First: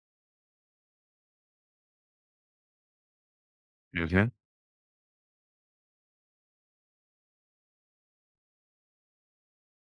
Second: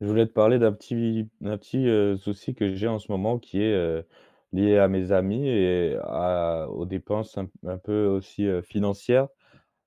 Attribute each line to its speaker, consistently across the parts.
Speaker 1: Je voulais te parler d'un petit souci que j'ai en ce moment qui est,
Speaker 2: Mmh mh.
Speaker 1: lié à mes amis et à aux dépenses un peu aussi, financières.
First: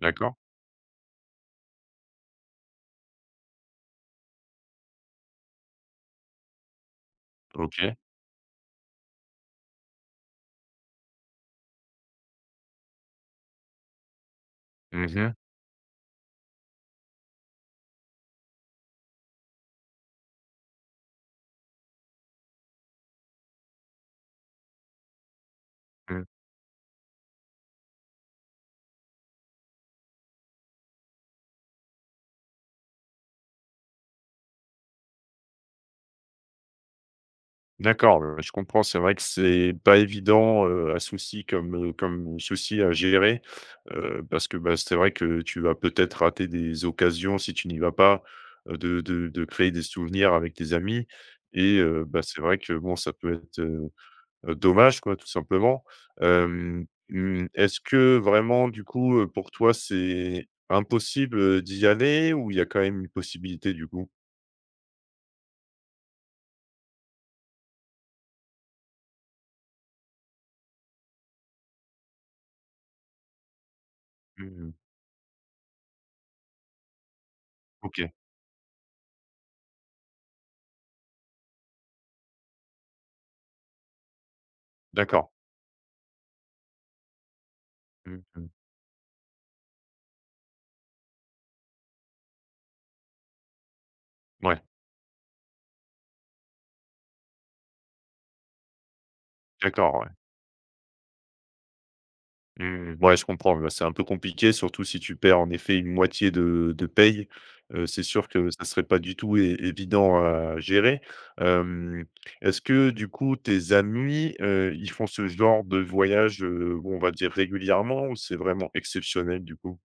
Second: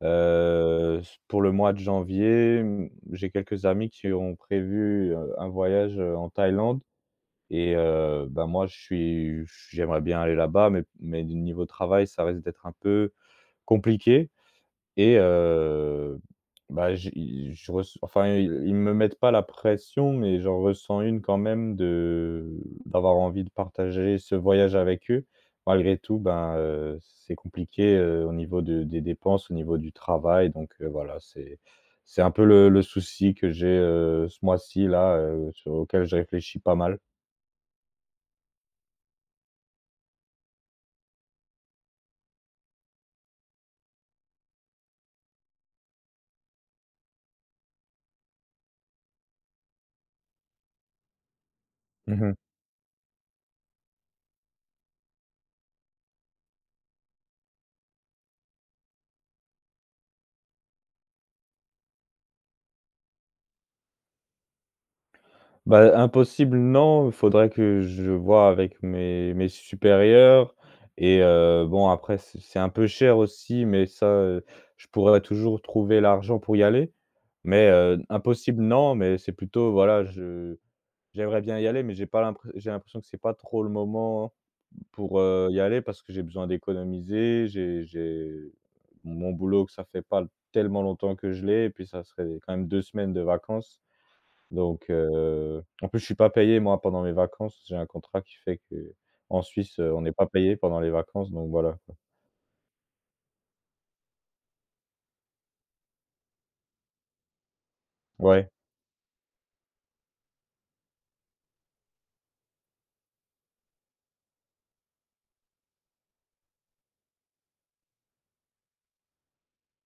Speaker 2: D'accord.
Speaker 1: S Pour le mois de janvier, j'ai quelques amis qui ont prévu, un voyage, en Thaïlande et
Speaker 2: OK.
Speaker 1: moi je suis j'aimerais bien aller là-bas mais du niveau travail, ça risque d'être un peu compliqué.
Speaker 2: Mmh
Speaker 1: Et
Speaker 2: mh.
Speaker 1: bah, j'ai je ress enfin, ils me mettent pas la pression, mais j'en ressens une quand même de d'avoir envie de partager ce voyage avec eux. Malgré tout,
Speaker 2: Mmh.
Speaker 1: ben, c'est compliqué, au niveau de des dépenses, au niveau du travail, donc voilà, c'est un peu le souci que j'ai, ce mois-ci là, sur auquel je réfléchis pas mal.
Speaker 2: D'accord, je comprends. C'est vrai que c'est pas évident, un souci comme souci à gérer, parce que, bah, c'est vrai que tu vas peut-être rater des occasions si tu n'y vas pas, de de créer des souvenirs avec tes amis et
Speaker 1: Mmh
Speaker 2: bah,
Speaker 1: mh.
Speaker 2: c'est vrai que bon, ça peut être, dommage quoi, tout simplement. Est-ce que vraiment du coup, pour toi, c'est impossible, d'y aller ou il y a quand même une possibilité du coup?
Speaker 1: Bah, impossible, non, il faudrait que je voie avec mes supérieurs et bon après c'est un peu cher aussi, mais ça,
Speaker 2: Mmh mh.
Speaker 1: je pourrais toujours trouver l'argent pour y aller. Mais,
Speaker 2: OK,
Speaker 1: impossible, non, mais c'est plutôt voilà, je j'aimerais bien y aller, mais j'ai l'impression que c'est pas trop le moment pour,
Speaker 2: d'accord.
Speaker 1: y aller parce que j'ai besoin d'économiser. J'ai
Speaker 2: Mmh
Speaker 1: j'ai
Speaker 2: mh.
Speaker 1: mon boulot que ça fait pas tellement longtemps que je l'ai et puis ça serait quand même 2 semaines de vacances.
Speaker 2: Ouais,
Speaker 1: Donc en plus, je suis pas payé, moi, pendant mes vacances. J'ai un contrat qui fait que en Suisse,
Speaker 2: d'accord,
Speaker 1: on
Speaker 2: ouais.
Speaker 1: n'est pas payé pendant les vacances, donc voilà, quoi.
Speaker 2: Mmh, ouais, je comprends, ouais, c'est un peu compliqué, surtout si tu perds en effet une moitié de paye. C'est sûr que
Speaker 1: Ouais,
Speaker 2: ça serait pas du tout é évident à gérer. Hem, est-ce que du coup tes amis, ils font ce genre de voyage, bon, on va dire régulièrement ou c'est vraiment exceptionnel du coup?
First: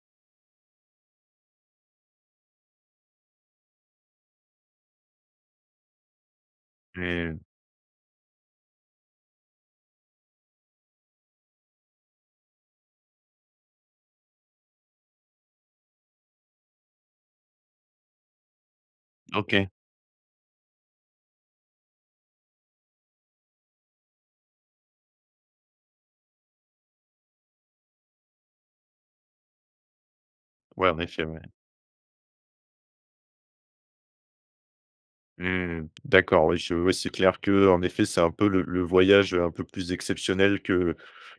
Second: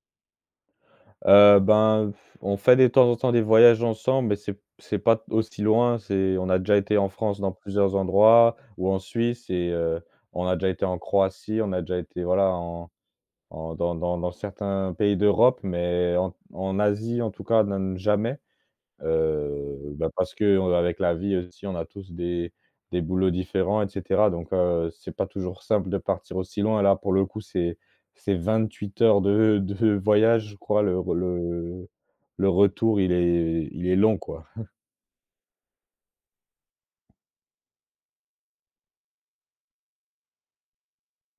Speaker 1: ben, on fait de temps en temps des voyages ensemble, mais c'est pas aussi loin. C'est on a déjà été en France
Speaker 2: Mmh,
Speaker 1: dans plusieurs endroits ou en Suisse et on a déjà été en Croatie, on a déjà été, voilà, en en dans certains pays d'Europe, mais en Asie, en tout cas, non, jamais.
Speaker 2: OK.
Speaker 1: Bah, parce que avec la vie aussi, on a tous des boulots différents et cetera donc c'est pas toujours simple de partir aussi loin. Là, pour le coup, c'est 28 heures de voyage, je crois,
Speaker 2: Ouais, en effet, ouais.
Speaker 1: le retour, il est long, quoi.
Speaker 2: Mmh. D'accord, oui, je oui, c'est clair que, en effet, c'est un peu le voyage, un peu plus exceptionnel que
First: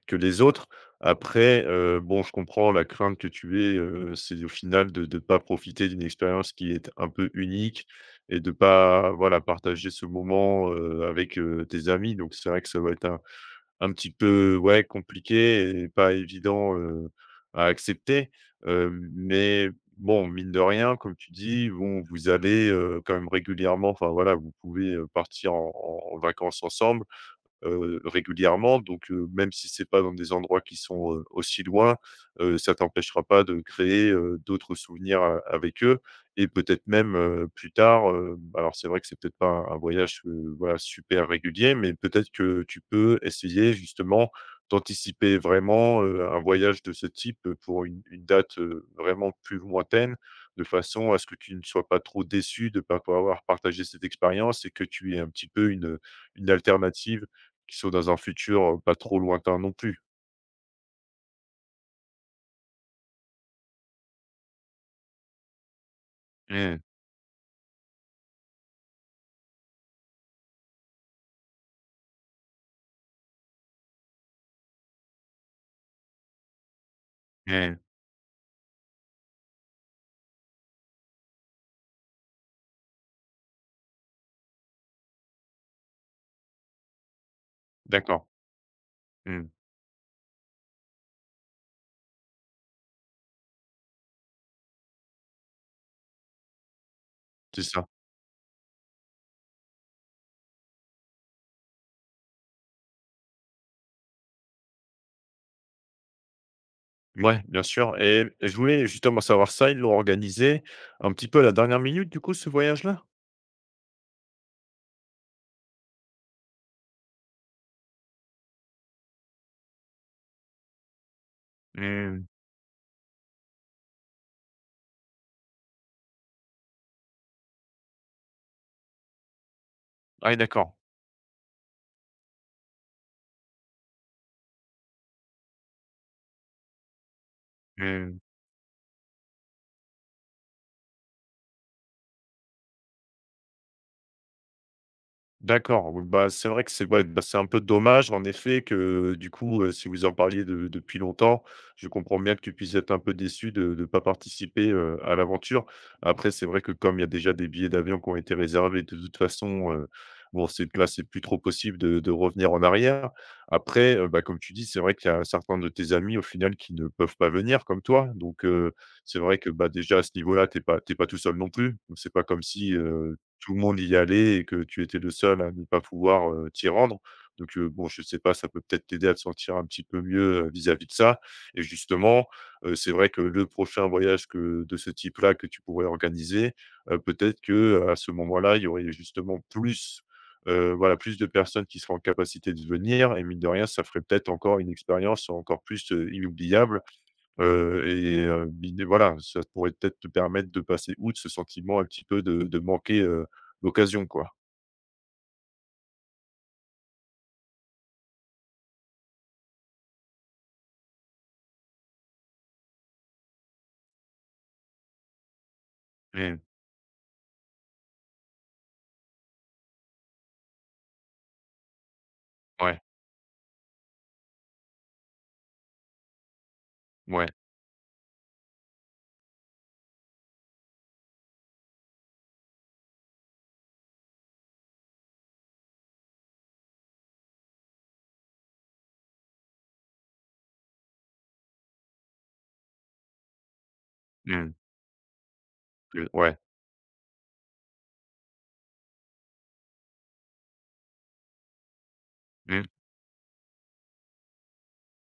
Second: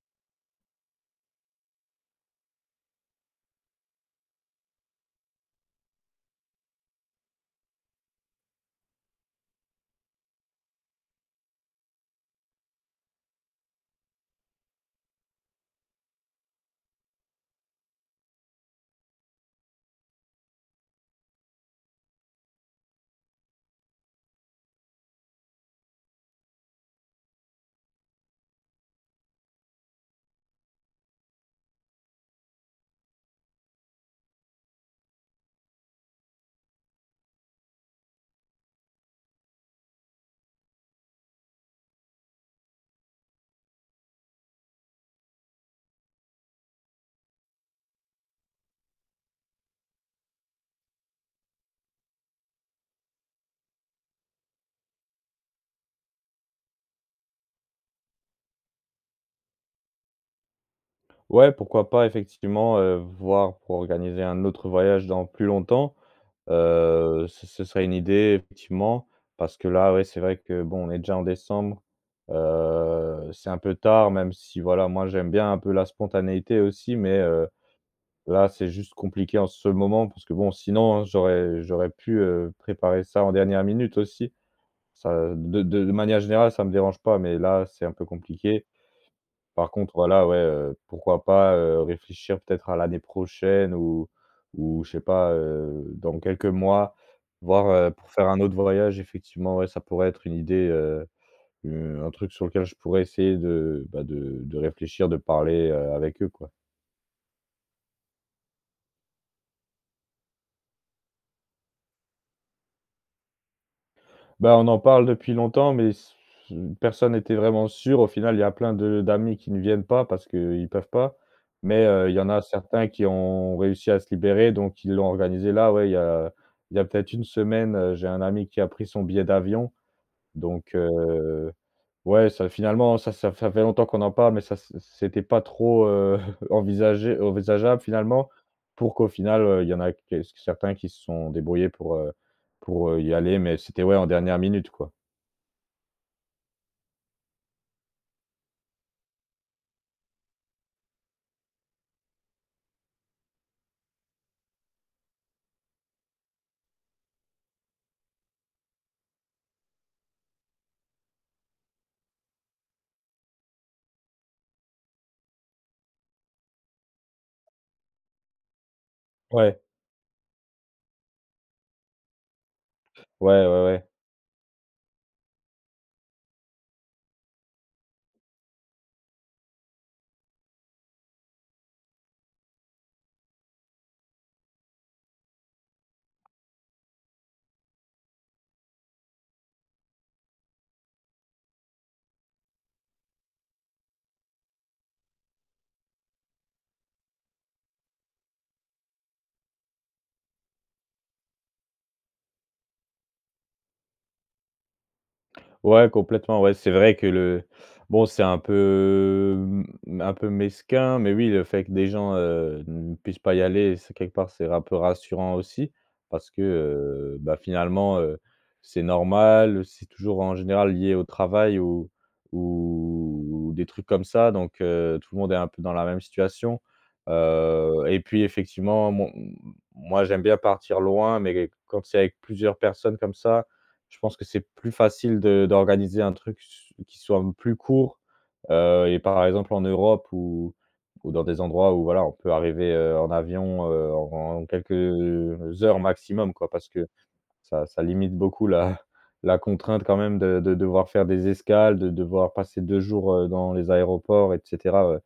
Speaker 2: que les autres. Après, bon, je comprends la crainte que tu aies, c'est au final de ne pas profiter d'une expérience qui est un peu unique et de pas, voilà, partager ce moment, avec, tes amis. Donc c'est vrai que ça va être un petit peu, ouais, compliqué et pas évident, à accepter, mais bon, mine de rien, comme tu dis, bon, vous allez, quand même régulièrement, enfin voilà, vous pouvez, partir en vacances ensemble régulièrement donc même si c'est pas dans des endroits qui sont, aussi loin, ça t'empêchera pas de créer, d'autres souvenirs a avec eux et peut-être même, plus tard, alors c'est vrai que c'est peut-être pas un voyage, voilà, super régulier, mais peut-être que tu peux essayer justement d'anticiper vraiment, un voyage de ce type, pour une date, vraiment plus lointaine, de façon à ce que tu ne sois pas trop déçu de ne pas pouvoir avoir partagé cette expérience et que tu aies un petit peu une alternative qui sont dans un futur, pas trop lointain non plus.
Speaker 1: Ouais, pourquoi pas effectivement, voir pour organiser un autre voyage dans plus longtemps.
Speaker 2: Mmh,
Speaker 1: Ce ce serait une idée effectivement, parce que là, ouais, c'est vrai que bon, on est déjà en décembre, c'est un peu tard, même si voilà, moi j'aime bien un peu la spontanéité aussi, mais
Speaker 2: mmh,
Speaker 1: là, c'est juste compliqué en ce moment parce que bon, sinon hein, j'aurais pu, préparer ça en dernière minute aussi. Ça de manière générale, ça me dérange pas, mais là, c'est un peu
Speaker 2: d'accord.
Speaker 1: compliqué.
Speaker 2: Mmh,
Speaker 1: Par contre, voilà, ouais, pourquoi pas, réfléchir peut-être à l'année prochaine ou je sais pas, dans quelques mois,
Speaker 2: c'est
Speaker 1: voir,
Speaker 2: ça.
Speaker 1: pour faire un autre voyage effectivement, ouais, ça pourrait être une idée, u un truc sur lequel je pourrais essayer de, bah, de réfléchir, de parler, avec eux, quoi.
Speaker 2: Ouais, bien sûr, et je voulais justement savoir ça, ils l'ont organisé un petit peu à la dernière minute, du coup, ce voyage-là?
Speaker 1: Bah, on en parle depuis longtemps, mais s personne n'était vraiment sûr. Au final, il y a plein de d'amis qui ne viennent pas parce qu'ils peuvent pas, mais il y
Speaker 2: Mmh.
Speaker 1: en a certains qui ont réussi à se libérer, donc ils l'ont organisé là, ouais, il y a peut-être une semaine, j'ai un ami qui a pris son billet d'avion,
Speaker 2: Ah oui,
Speaker 1: donc
Speaker 2: d'accord.
Speaker 1: ouais, ça finalement, ça fait longtemps qu'on en parle, mais ça c'était pas trop, envisagé envisageable
Speaker 2: Mmh.
Speaker 1: finalement pour qu'au final, il y en a que certains qui se sont débrouillés pour, y aller, mais c'était, ouais, en dernière minute, quoi.
Speaker 2: D'accord, oui, bah, c'est vrai que c'est ouais, bah, c'est un peu dommage en effet que du coup, si vous en parliez de depuis longtemps, je comprends bien que tu puisses être un peu déçu de ne pas participer, à l'aventure. Après, c'est vrai que comme il y a déjà des billets d'avion qui ont été réservés, de toute façon, bon, c'est que là, c'est plus trop possible de revenir en arrière. Après, bah, comme tu dis, c'est vrai qu'il y a certains de tes amis au final qui ne peuvent pas venir comme toi. Donc, c'est vrai que,
Speaker 1: Ouais,
Speaker 2: bah, déjà à ce niveau-là, tu es pas t'es pas tout seul non plus. Donc c'est pas comme si
Speaker 1: ouais,
Speaker 2: tout le
Speaker 1: ouais,
Speaker 2: monde
Speaker 1: ouais.
Speaker 2: y allait et que tu étais le seul à ne pas pouvoir, t'y rendre. Donc, bon, je sais pas, ça peut peut-être t'aider à te sentir un petit peu mieux, vis-à-vis de ça et justement, c'est vrai que le prochain voyage que de ce type-là que tu pourrais organiser, peut-être que, à ce moment-là, il y aurait justement plus, voilà, plus de personnes qui seraient en capacité de venir et mine de rien, ça ferait peut-être encore une expérience encore plus, inoubliable. Et l'idée voilà, ça pourrait peut-être te permettre de passer outre ce sentiment un petit peu de manquer, l'occasion, quoi.
Speaker 1: Ouais, complètement, ouais, c'est vrai que le bon, c'est un peu, un peu mesquin, mais oui, le fait que des gens, ne puissent pas y aller, c'est quelque part, c'est un peu rassurant aussi parce
Speaker 2: Mmh.
Speaker 1: que, bah, finalement, c'est normal, c'est toujours en général lié au travail
Speaker 2: Ouais,
Speaker 1: ou des trucs comme ça donc tout le monde est un peu dans la même situation,
Speaker 2: ouais.
Speaker 1: et puis effectivement, mon moi, j'aime bien partir loin mais quand c'est avec plusieurs personnes comme ça je pense que c'est plus facile de d'organiser un truc s qui soit plus court, et par exemple en Europe ou dans des endroits où voilà, on peut arriver, en avion, en en
Speaker 2: Mmh.
Speaker 1: quelques heures
Speaker 2: Heu,
Speaker 1: maximum
Speaker 2: ouais.
Speaker 1: quoi. Parce que ça ça limite beaucoup la la contrainte quand même de devoir faire des escales, de devoir passer
Speaker 2: Mmh.
Speaker 1: 2 jours, dans les aéroports et cetera,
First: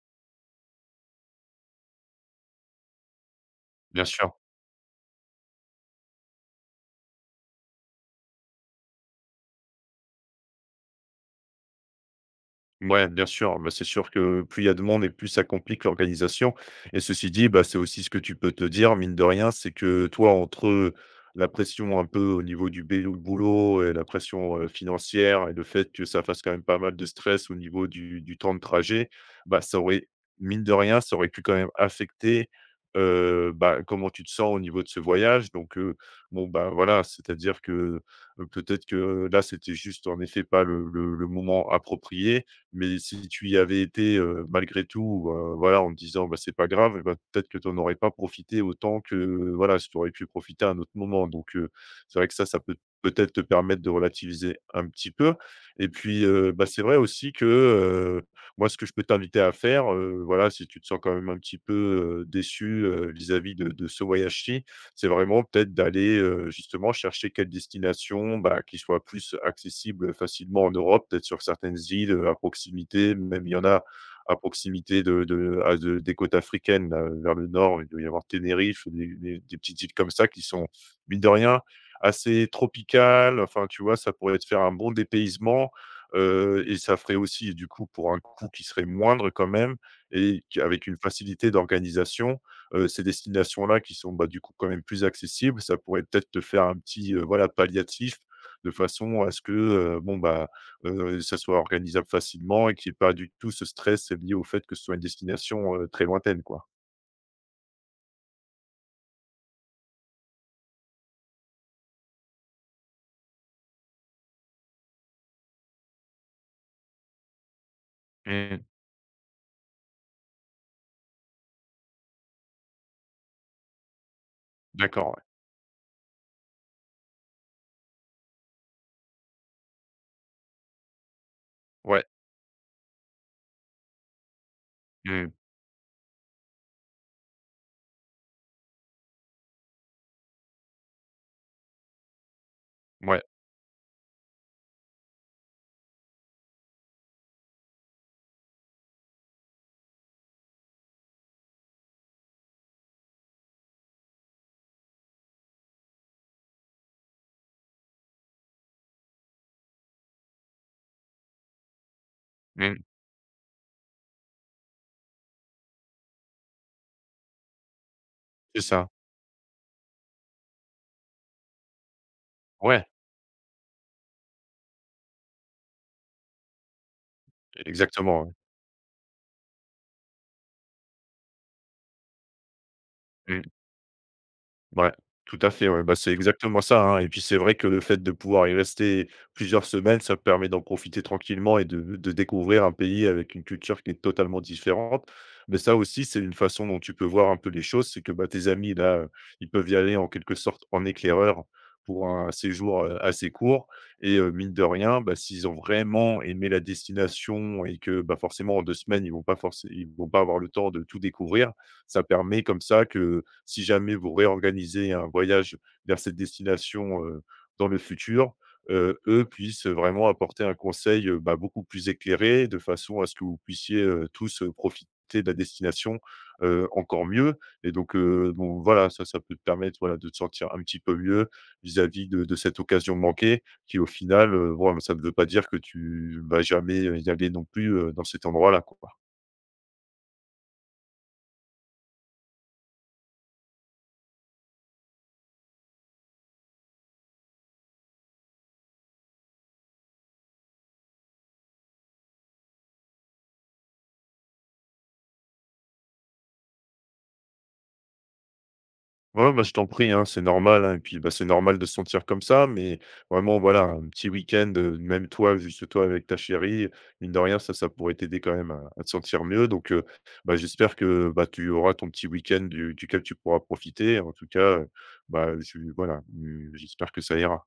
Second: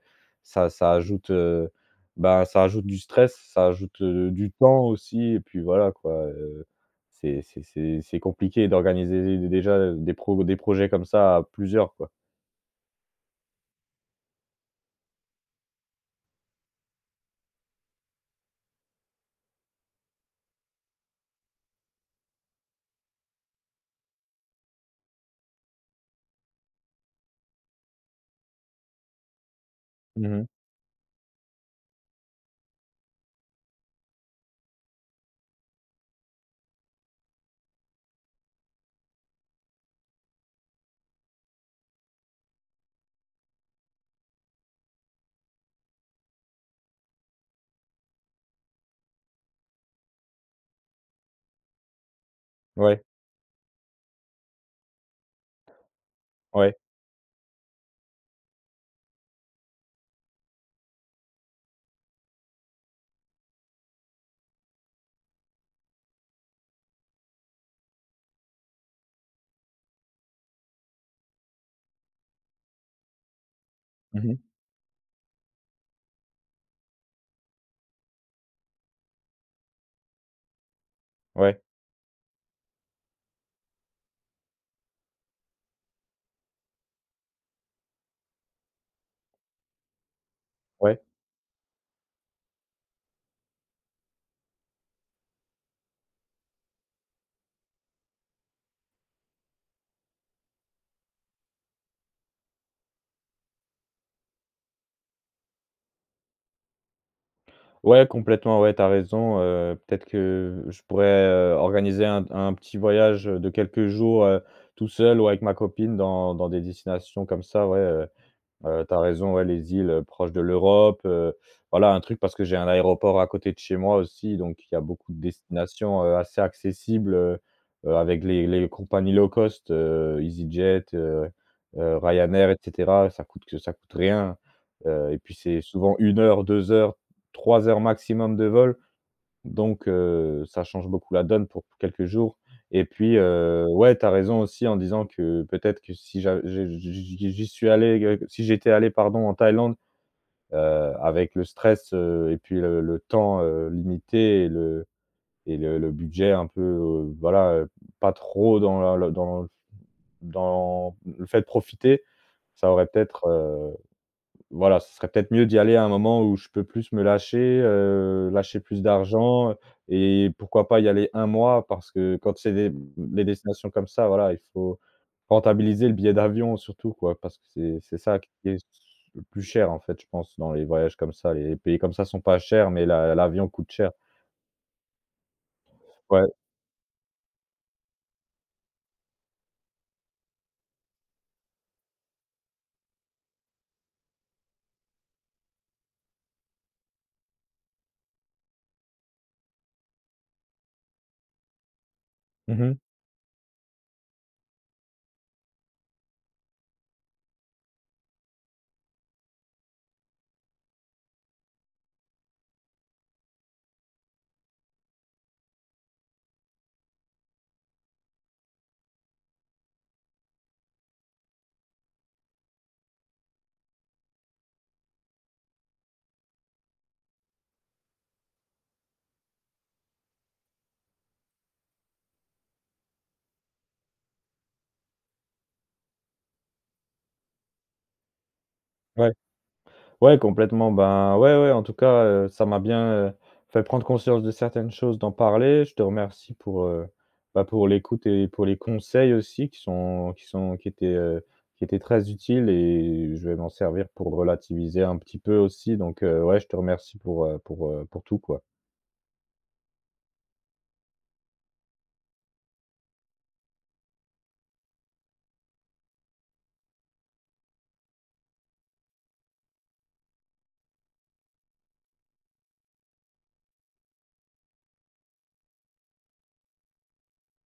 Speaker 1: ça ça ajoute, bah, ça ajoute du stress, ça ajoute,
Speaker 2: Bien sûr.
Speaker 1: du temps aussi et puis voilà quoi, c'est compliqué d'organiser déjà, des projets comme ça à plusieurs quoi.
Speaker 2: Ouais, bien sûr, bah, c'est sûr que plus il y a de monde et plus ça complique l'organisation et ceci dit, bah, c'est aussi ce que tu peux te dire, mine de rien, c'est que toi, entre la pression un peu au niveau du bélo boulot et la pression, financière et le fait que ça fasse quand même pas mal de stress au niveau du temps de trajet, bah, ça aurait
Speaker 1: Mmh,
Speaker 2: mine de rien, ça aurait pu quand même affecter, bah, comment tu te sens au niveau de ce voyage donc bon, bah, voilà, c'est-à-dire que, peut-être que là, c'était juste en effet pas le moment approprié mais si tu y avais été, malgré tout, voilà, en te disant: «Bah, c'est pas grave», et bah, peut-être que tu en aurais pas profité autant que, voilà, si tu aurais pu profiter à un autre moment. Donc c'est vrai que ça peut
Speaker 1: ouais,
Speaker 2: peut-être te permettre de relativiser un petit peu. Et puis, bah,
Speaker 1: ouais.
Speaker 2: c'est vrai aussi que, moi, ce que je peux t'inviter à faire, voilà, si tu te sens quand même un petit peu, déçu, vis-à-vis de ce voyage-ci, c'est vraiment peut-être d'aller, justement chercher quelle destination, bah, qui soit plus accessible facilement en Europe, peut-être sur certaines îles, à proximité. Même il y en a
Speaker 1: Mmh,
Speaker 2: à proximité de à de des côtes africaines, là, vers le nord, il doit y avoir Tenerife, des petites îles comme ça qui sont, mine de rien,
Speaker 1: ouais,
Speaker 2: assez tropicales. Enfin, tu vois, ça pourrait te faire un bon dépaysement, et ça ferait aussi, du coup, pour un coût qui serait moindre quand même et qui avec une
Speaker 1: ouais.
Speaker 2: facilité d'organisation, ces destinations-là qui sont, bah, du coup, quand même plus accessibles, ça pourrait peut-être te faire un petit, voilà, palliatif de façon à ce que, bon, bah, ça soit organisable facilement et qu'il y ait pas du tout ce stress lié au fait que ce soit une destination, très lointaine, quoi.
Speaker 1: Ouais, complètement, ouais, t'as raison, peut-être que je pourrais, organiser un petit voyage de quelques jours, tout seul ou avec ma copine dans dans des destinations comme ça, ouais,
Speaker 2: Mmh.
Speaker 1: Tu raison, ouais, les îles, proches de l'Europe, voilà un truc parce que j'ai un aéroport à côté de chez moi aussi, donc il y a beaucoup
Speaker 2: D'accord,
Speaker 1: de
Speaker 2: ouais.
Speaker 1: destinations, assez accessibles, avec les compagnies low cost, EasyJet,
Speaker 2: Ouais.
Speaker 1: Ryanair et cetera. Ça coûte rien, et
Speaker 2: Mmh.
Speaker 1: puis c'est souvent une heure, 2 heures, 3 heures maximum de vol. Donc ça change beaucoup la donne pour quelques jours et puis,
Speaker 2: Ouais.
Speaker 1: ouais, tu as raison aussi en disant que peut-être que si j'a je j'y j'y j'y suis allé, si j'étais allé, pardon, en Thaïlande, heu, avec le stress, et puis le temps, limité et le budget un peu, voilà, pas trop dans la la dans dans le fait de profiter, ça
Speaker 2: Mmh.
Speaker 1: aurait peut-être, voilà, ce serait peut-être mieux d'y aller à un moment où je peux plus me lâcher, lâcher
Speaker 2: C'est
Speaker 1: plus
Speaker 2: ça.
Speaker 1: d'argent, et pourquoi pas y aller un mois parce que quand c'est
Speaker 2: Ouais.
Speaker 1: des destinations comme ça, voilà, il faut rentabiliser le billet d'avion surtout quoi, parce que c'est ça qui
Speaker 2: Exactement,
Speaker 1: est le plus cher en fait, je pense, dans les voyages comme ça. Les pays comme ça sont pas chers, mais la
Speaker 2: ouais.
Speaker 1: l'avion coûte cher.
Speaker 2: Ouais, tout à fait, ouais. Bah, c'est
Speaker 1: Ouais.
Speaker 2: exactement ça, hein, et puis c'est vrai que le fait de pouvoir y rester plusieurs semaines, ça permet d'en profiter tranquillement et de découvrir un pays avec une culture qui est totalement différente. Mais ça aussi, c'est une façon dont tu peux voir un peu les choses, c'est que, bah, tes amis là, ils peuvent y aller en quelque sorte en éclaireur pour un
Speaker 1: Mmh mh.
Speaker 2: séjour, assez court et mine de rien, bah, s'ils ont vraiment aimé la destination et que, bah, forcément en 2 semaines, ils vont pas avoir le temps de tout découvrir. Ça permet comme ça que si jamais vous réorganisez un voyage vers cette destination, dans le futur, eux puissent vraiment apporter un conseil, bah, beaucoup plus éclairé de façon à ce que vous puissiez, tous, profiter de la destination, encore mieux et donc bon voilà, ça peut te permettre, voilà, de te sentir un petit peu mieux vis-à-vis de cette occasion manquée qui au final, bon, ça ne veut pas dire que tu vas jamais y aller non plus, dans cet endroit-là, quoi.
Speaker 1: Ouais. Ouais, complètement. Ben, ouais, ouais, en tout cas, ça m'a bien, fait prendre conscience de certaines choses, d'en parler. Je te remercie pour, bah, pour l'écoute et pour les conseils aussi qui sont qui sont qui étaient très utiles et je vais m'en servir pour relativiser un petit peu aussi. Donc, ouais, je te remercie pour tout, quoi.
Speaker 2: Ouais, bah, je t'en prie, hein, c'est normal, hein, et puis, bah, c'est normal de se sentir comme ça, mais vraiment, voilà, un petit week-end, même toi, juste toi avec ta chérie, mine de rien, ça pourrait t'aider quand même à te sentir mieux, donc bah, j'espère que, bah, tu auras ton petit week-end du duquel tu pourras profiter. En tout cas, bah, je voilà, j'espère que ça ira.